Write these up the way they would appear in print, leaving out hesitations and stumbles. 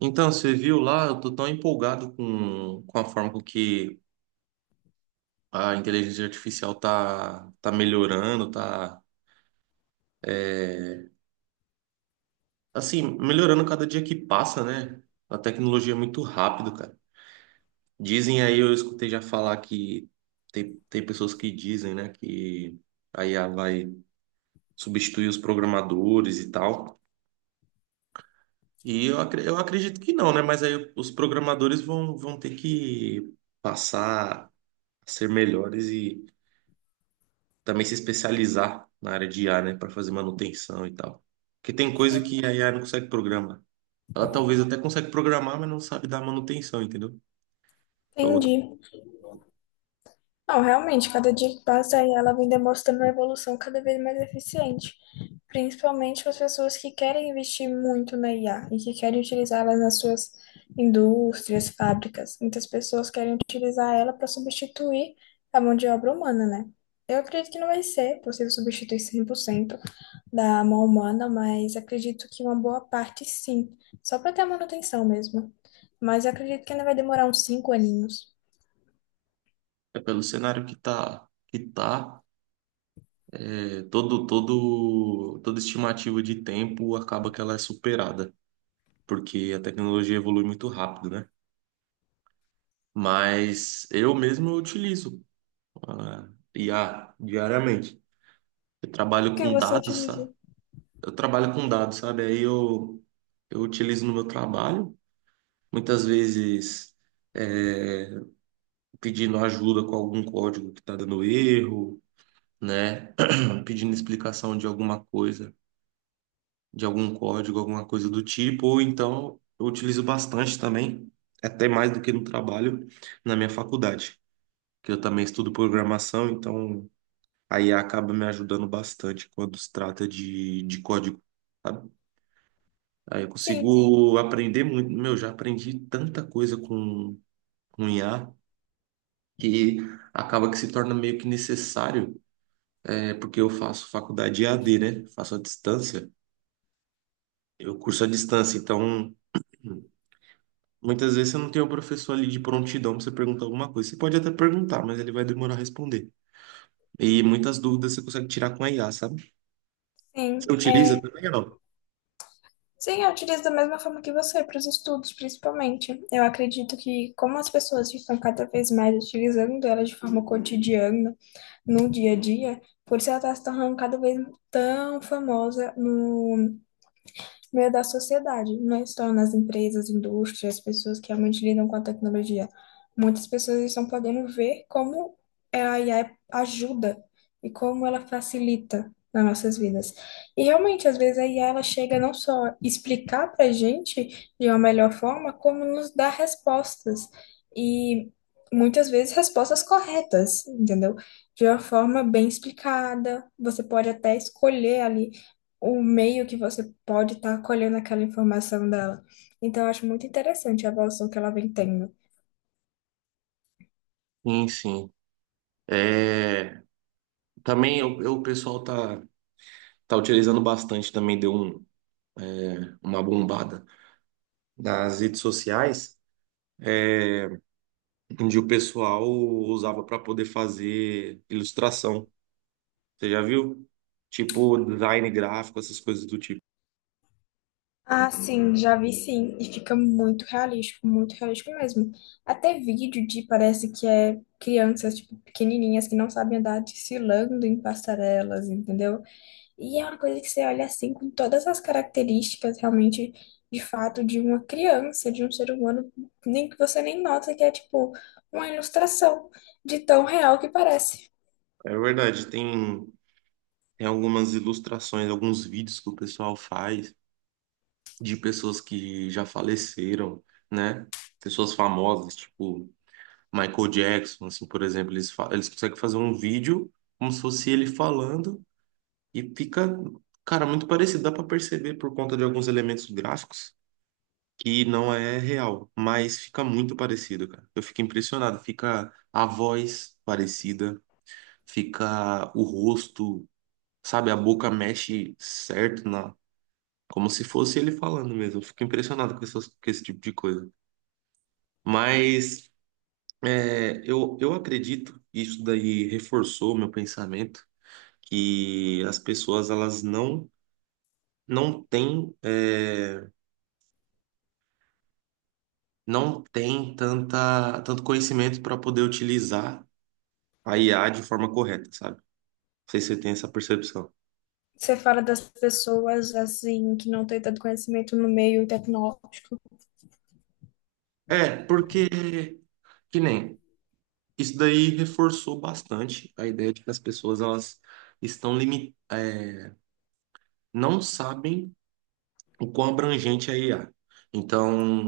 Então, você viu lá, eu tô tão empolgado com a forma com que a inteligência artificial tá melhorando, tá, é, assim, melhorando cada dia que passa, né? A tecnologia é muito rápido, cara. Dizem aí, eu escutei já falar que tem pessoas que dizem, né, que a IA vai substituir os programadores e tal. E eu acredito que não, né? Mas aí os programadores vão ter que passar a ser melhores também se especializar na área de IA, né, para fazer manutenção e tal. Porque tem coisa que a IA não consegue programar. Ela talvez até consegue programar, mas não sabe dar manutenção, entendeu? Então, Entendi. Não, realmente, cada dia que passa aí ela vem demonstrando uma evolução cada vez mais eficiente, principalmente para as pessoas que querem investir muito na IA e que querem utilizá-la nas suas indústrias, fábricas. Muitas pessoas querem utilizar ela para substituir a mão de obra humana, né? Eu acredito que não vai ser possível substituir 100% da mão humana, mas acredito que uma boa parte sim, só para ter a manutenção mesmo. Mas eu acredito que ainda vai demorar uns 5 aninhos. é pelo cenário que tá, toda estimativa de tempo acaba que ela é superada, porque a tecnologia evolui muito rápido, né? Mas eu mesmo utilizo ah, IA diariamente. Eu O trabalho que com você dados, utiliza? eu trabalho com dados, sabe? Eu utilizo no meu trabalho, muitas vezes é, pedindo ajuda com algum código que está dando erro, né? Pedindo explicação de alguma coisa, de algum código, alguma coisa do tipo, ou então eu utilizo bastante também, até mais do que no trabalho, na minha faculdade, que eu também estudo programação, então aí acaba me ajudando bastante quando se trata de código. Sabe? Aí eu Sim, consigo aprender muito. Meu, já aprendi tanta coisa com IA que acaba que se torna meio que necessário, é, porque eu faço faculdade EAD, né? Faço à distância. Eu curso à distância, então muitas vezes você não tem o professor ali de prontidão para você perguntar alguma coisa. Você pode até perguntar, mas ele vai demorar a responder. E muitas dúvidas você consegue tirar com a IA, sabe? Você sim. É, utiliza também ou sim, eu utilizo da mesma forma que você, para os estudos, principalmente. Eu acredito que, como as pessoas estão cada vez mais utilizando ela de forma cotidiana, no dia a dia, por isso ela está se tornando cada vez tão famosa no meio da sociedade, não é só nas empresas, indústrias, pessoas que realmente lidam com a tecnologia. Muitas pessoas estão podendo ver como a IA ajuda e como ela facilita nas nossas vidas. E realmente, às vezes a IA ela chega não só explicar para a gente de uma melhor forma, como nos dar respostas. E muitas vezes respostas corretas, entendeu? De uma forma bem explicada. Você pode até escolher ali o meio que você pode estar colhendo aquela informação dela. Então, eu acho muito interessante a evolução que ela vem tendo. não? Sim, sim. É, também o pessoal tá, tá utilizando bastante, também deu um uma bombada nas redes sociais, é, onde o pessoal usava para poder fazer ilustração. Você já viu? Tipo design gráfico, essas coisas do tipo. Ah, sim, já vi sim, e fica muito realístico mesmo. Até vídeo de parece que é crianças, tipo, pequenininhas que não sabem andar desfilando em passarelas, entendeu? E é uma coisa que você olha assim com todas as características realmente de fato de uma criança, de um ser humano, nem que você nem nota que é tipo uma ilustração de tão real que parece. É verdade, tem algumas ilustrações, alguns vídeos que o pessoal faz de pessoas que já faleceram, né? Pessoas famosas, tipo Michael Jackson, assim, por exemplo, eles conseguem fazer um vídeo como se fosse ele falando. E fica, cara, muito parecido. Dá pra perceber por conta de alguns elementos gráficos que não é real, mas fica muito parecido, cara. Eu fico impressionado. Fica a voz parecida, fica o rosto, sabe? A boca mexe certo na, como se fosse ele falando mesmo. Eu fico impressionado com com esse tipo de coisa. Mas eu acredito, isso daí reforçou o meu pensamento, que as pessoas elas não não têm é, não tem tanto conhecimento para poder utilizar a IA de forma correta, sabe? Não sei se você tem essa percepção. Você fala das pessoas assim que não têm tanto conhecimento no meio tecnológico. É, porque, que nem, isso daí reforçou bastante a ideia de que as pessoas, elas estão limitadas, não sabem o quão abrangente é a IA.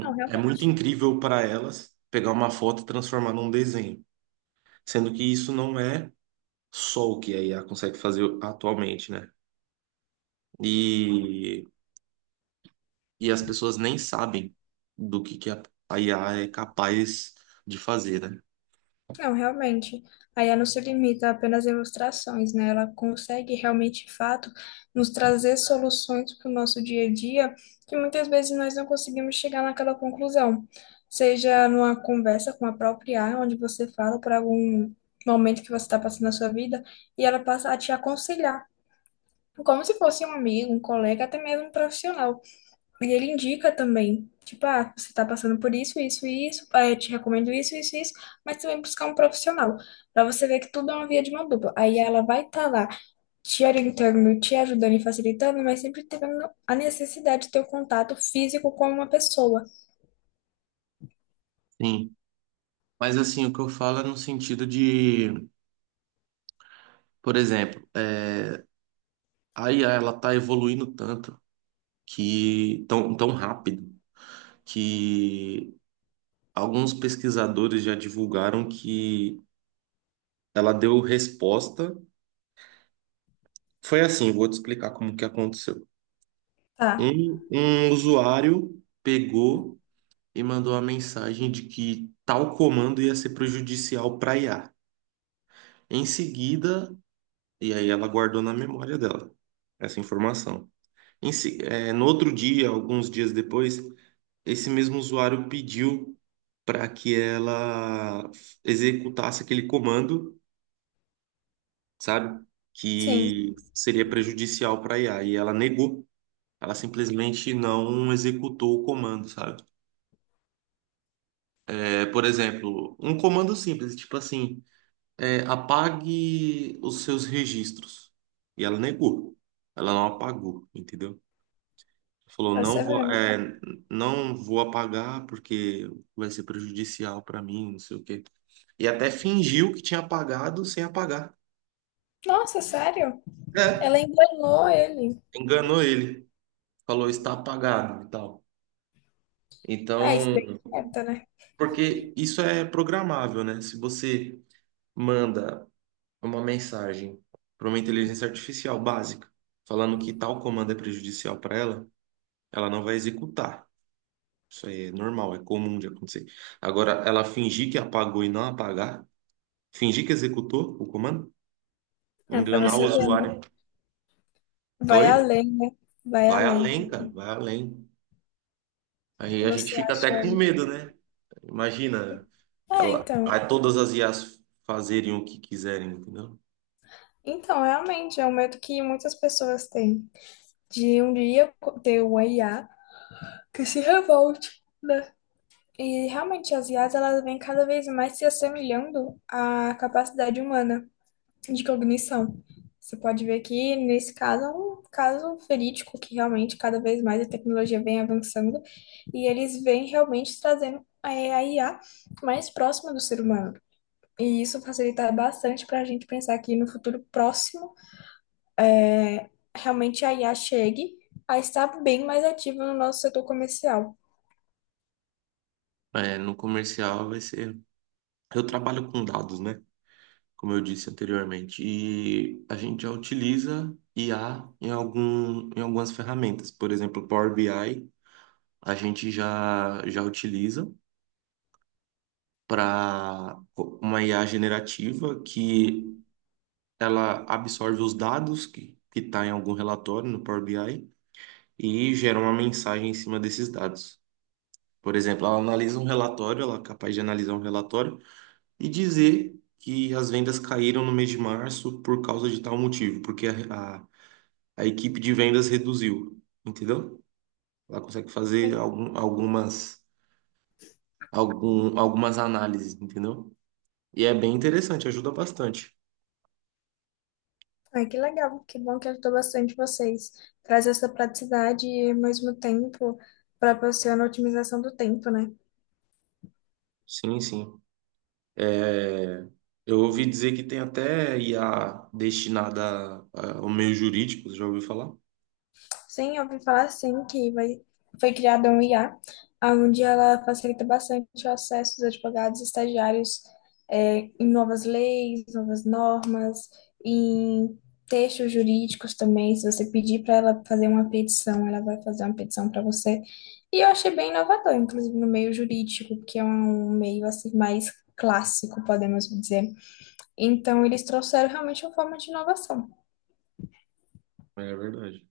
Não, é muito realmente. incrível para elas pegar uma foto e transformar num desenho, sendo que isso não é só o que a IA consegue fazer atualmente, né? E e as pessoas nem sabem do que a IA é capaz de fazer, né? Não, realmente. A IA não se limita apenas a ilustrações, né? Ela consegue realmente, de fato, nos trazer soluções para o nosso dia a dia que muitas vezes nós não conseguimos chegar naquela conclusão. Seja numa conversa com a própria IA, onde você fala por algum momento que você está passando na sua vida e ela passa a te aconselhar, como se fosse um amigo, um colega, até mesmo um profissional. E ele indica também, tipo, ah, você tá passando por isso, isso e isso, ah, eu te recomendo isso, isso e isso, mas também buscar um profissional, pra você ver que tudo é uma via de mão dupla. Aí ela vai estar lá te orientando, te ajudando e facilitando, mas sempre tendo a necessidade de ter o contato físico com uma pessoa. Sim. Mas assim, o que eu falo é no sentido de, por exemplo, é, a IA ela tá evoluindo tanto que tão rápido que alguns pesquisadores já divulgaram que ela deu resposta. Foi assim, vou te explicar como que aconteceu. Tá, Um usuário pegou e mandou a mensagem de que tal comando ia ser prejudicial para IA. Em seguida, e aí ela guardou na memória dela essa informação. No outro dia, alguns dias depois, esse mesmo usuário pediu para que ela executasse aquele comando, sabe? sim, Que seria prejudicial para IA. E ela negou. Ela simplesmente não executou o comando, sabe? É, por exemplo, um comando simples, tipo assim. É, apague os seus registros. E ela negou. Ela não apagou, entendeu? Falou, tá sabendo. Não vou apagar porque vai ser prejudicial para mim, não sei o quê. E até fingiu que tinha apagado sem apagar. Nossa, sério? É, Ela enganou ele. enganou ele. Falou, está apagado e tal. Ah, isso bem Então, quieta, né? porque isso é programável, né? Se você manda uma mensagem para uma inteligência artificial básica falando que tal comando é prejudicial para ela, ela não vai executar. Isso aí é normal, é comum de acontecer. Agora, ela fingir que apagou e não apagar, fingir que executou o comando, É pra enganar o você ver, né? usuário. Vai Oi? além, né? Vai Vai além. além, cara, vai além. Aí a gente Você fica até acha. com medo, né? Imagina, Ah, ela, então. aí todas as IAs fazerem o que quiserem, entendeu? Então, realmente, é um medo que muitas pessoas têm, de um dia ter uma IA que se revolte, né? E realmente, as IAs, elas vêm cada vez mais se assemelhando à capacidade humana de cognição. Você pode ver que, nesse caso, é um caso verídico, que realmente, cada vez mais a tecnologia vem avançando e eles vêm realmente trazendo a IA mais próxima do ser humano. E isso facilita bastante para a gente pensar que no futuro próximo realmente a IA chegue a estar bem mais ativa no nosso setor comercial. É, no comercial vai ser. Eu trabalho com dados, né? Como eu disse anteriormente. E a gente já utiliza IA em algumas ferramentas. Por exemplo, Power BI, a gente já utiliza para uma IA generativa que ela absorve os dados que está em algum relatório no Power BI e gera uma mensagem em cima desses dados. Por exemplo, ela analisa um relatório, ela é capaz de analisar um relatório e dizer que as vendas caíram no mês de março por causa de tal motivo, porque a equipe de vendas reduziu, entendeu? Ela consegue fazer Sim. Algumas análises, entendeu? E é bem interessante, ajuda bastante. Ah, que legal, que bom que ajudou bastante vocês. Traz essa praticidade e, ao mesmo tempo, proporciona a otimização do tempo, né? Sim, sim. É, eu ouvi dizer que tem até IA destinada a- ao meio jurídico, você já ouviu falar? Sim, eu ouvi falar assim que vai, foi criada um IA, onde ela facilita bastante o acesso dos advogados e estagiários em novas leis, novas normas, em textos jurídicos também. Se você pedir para ela fazer uma petição, ela vai fazer uma petição para você. E eu achei bem inovador, inclusive no meio jurídico, que é um meio assim mais clássico, podemos dizer. Então, eles trouxeram realmente uma forma de inovação. É verdade.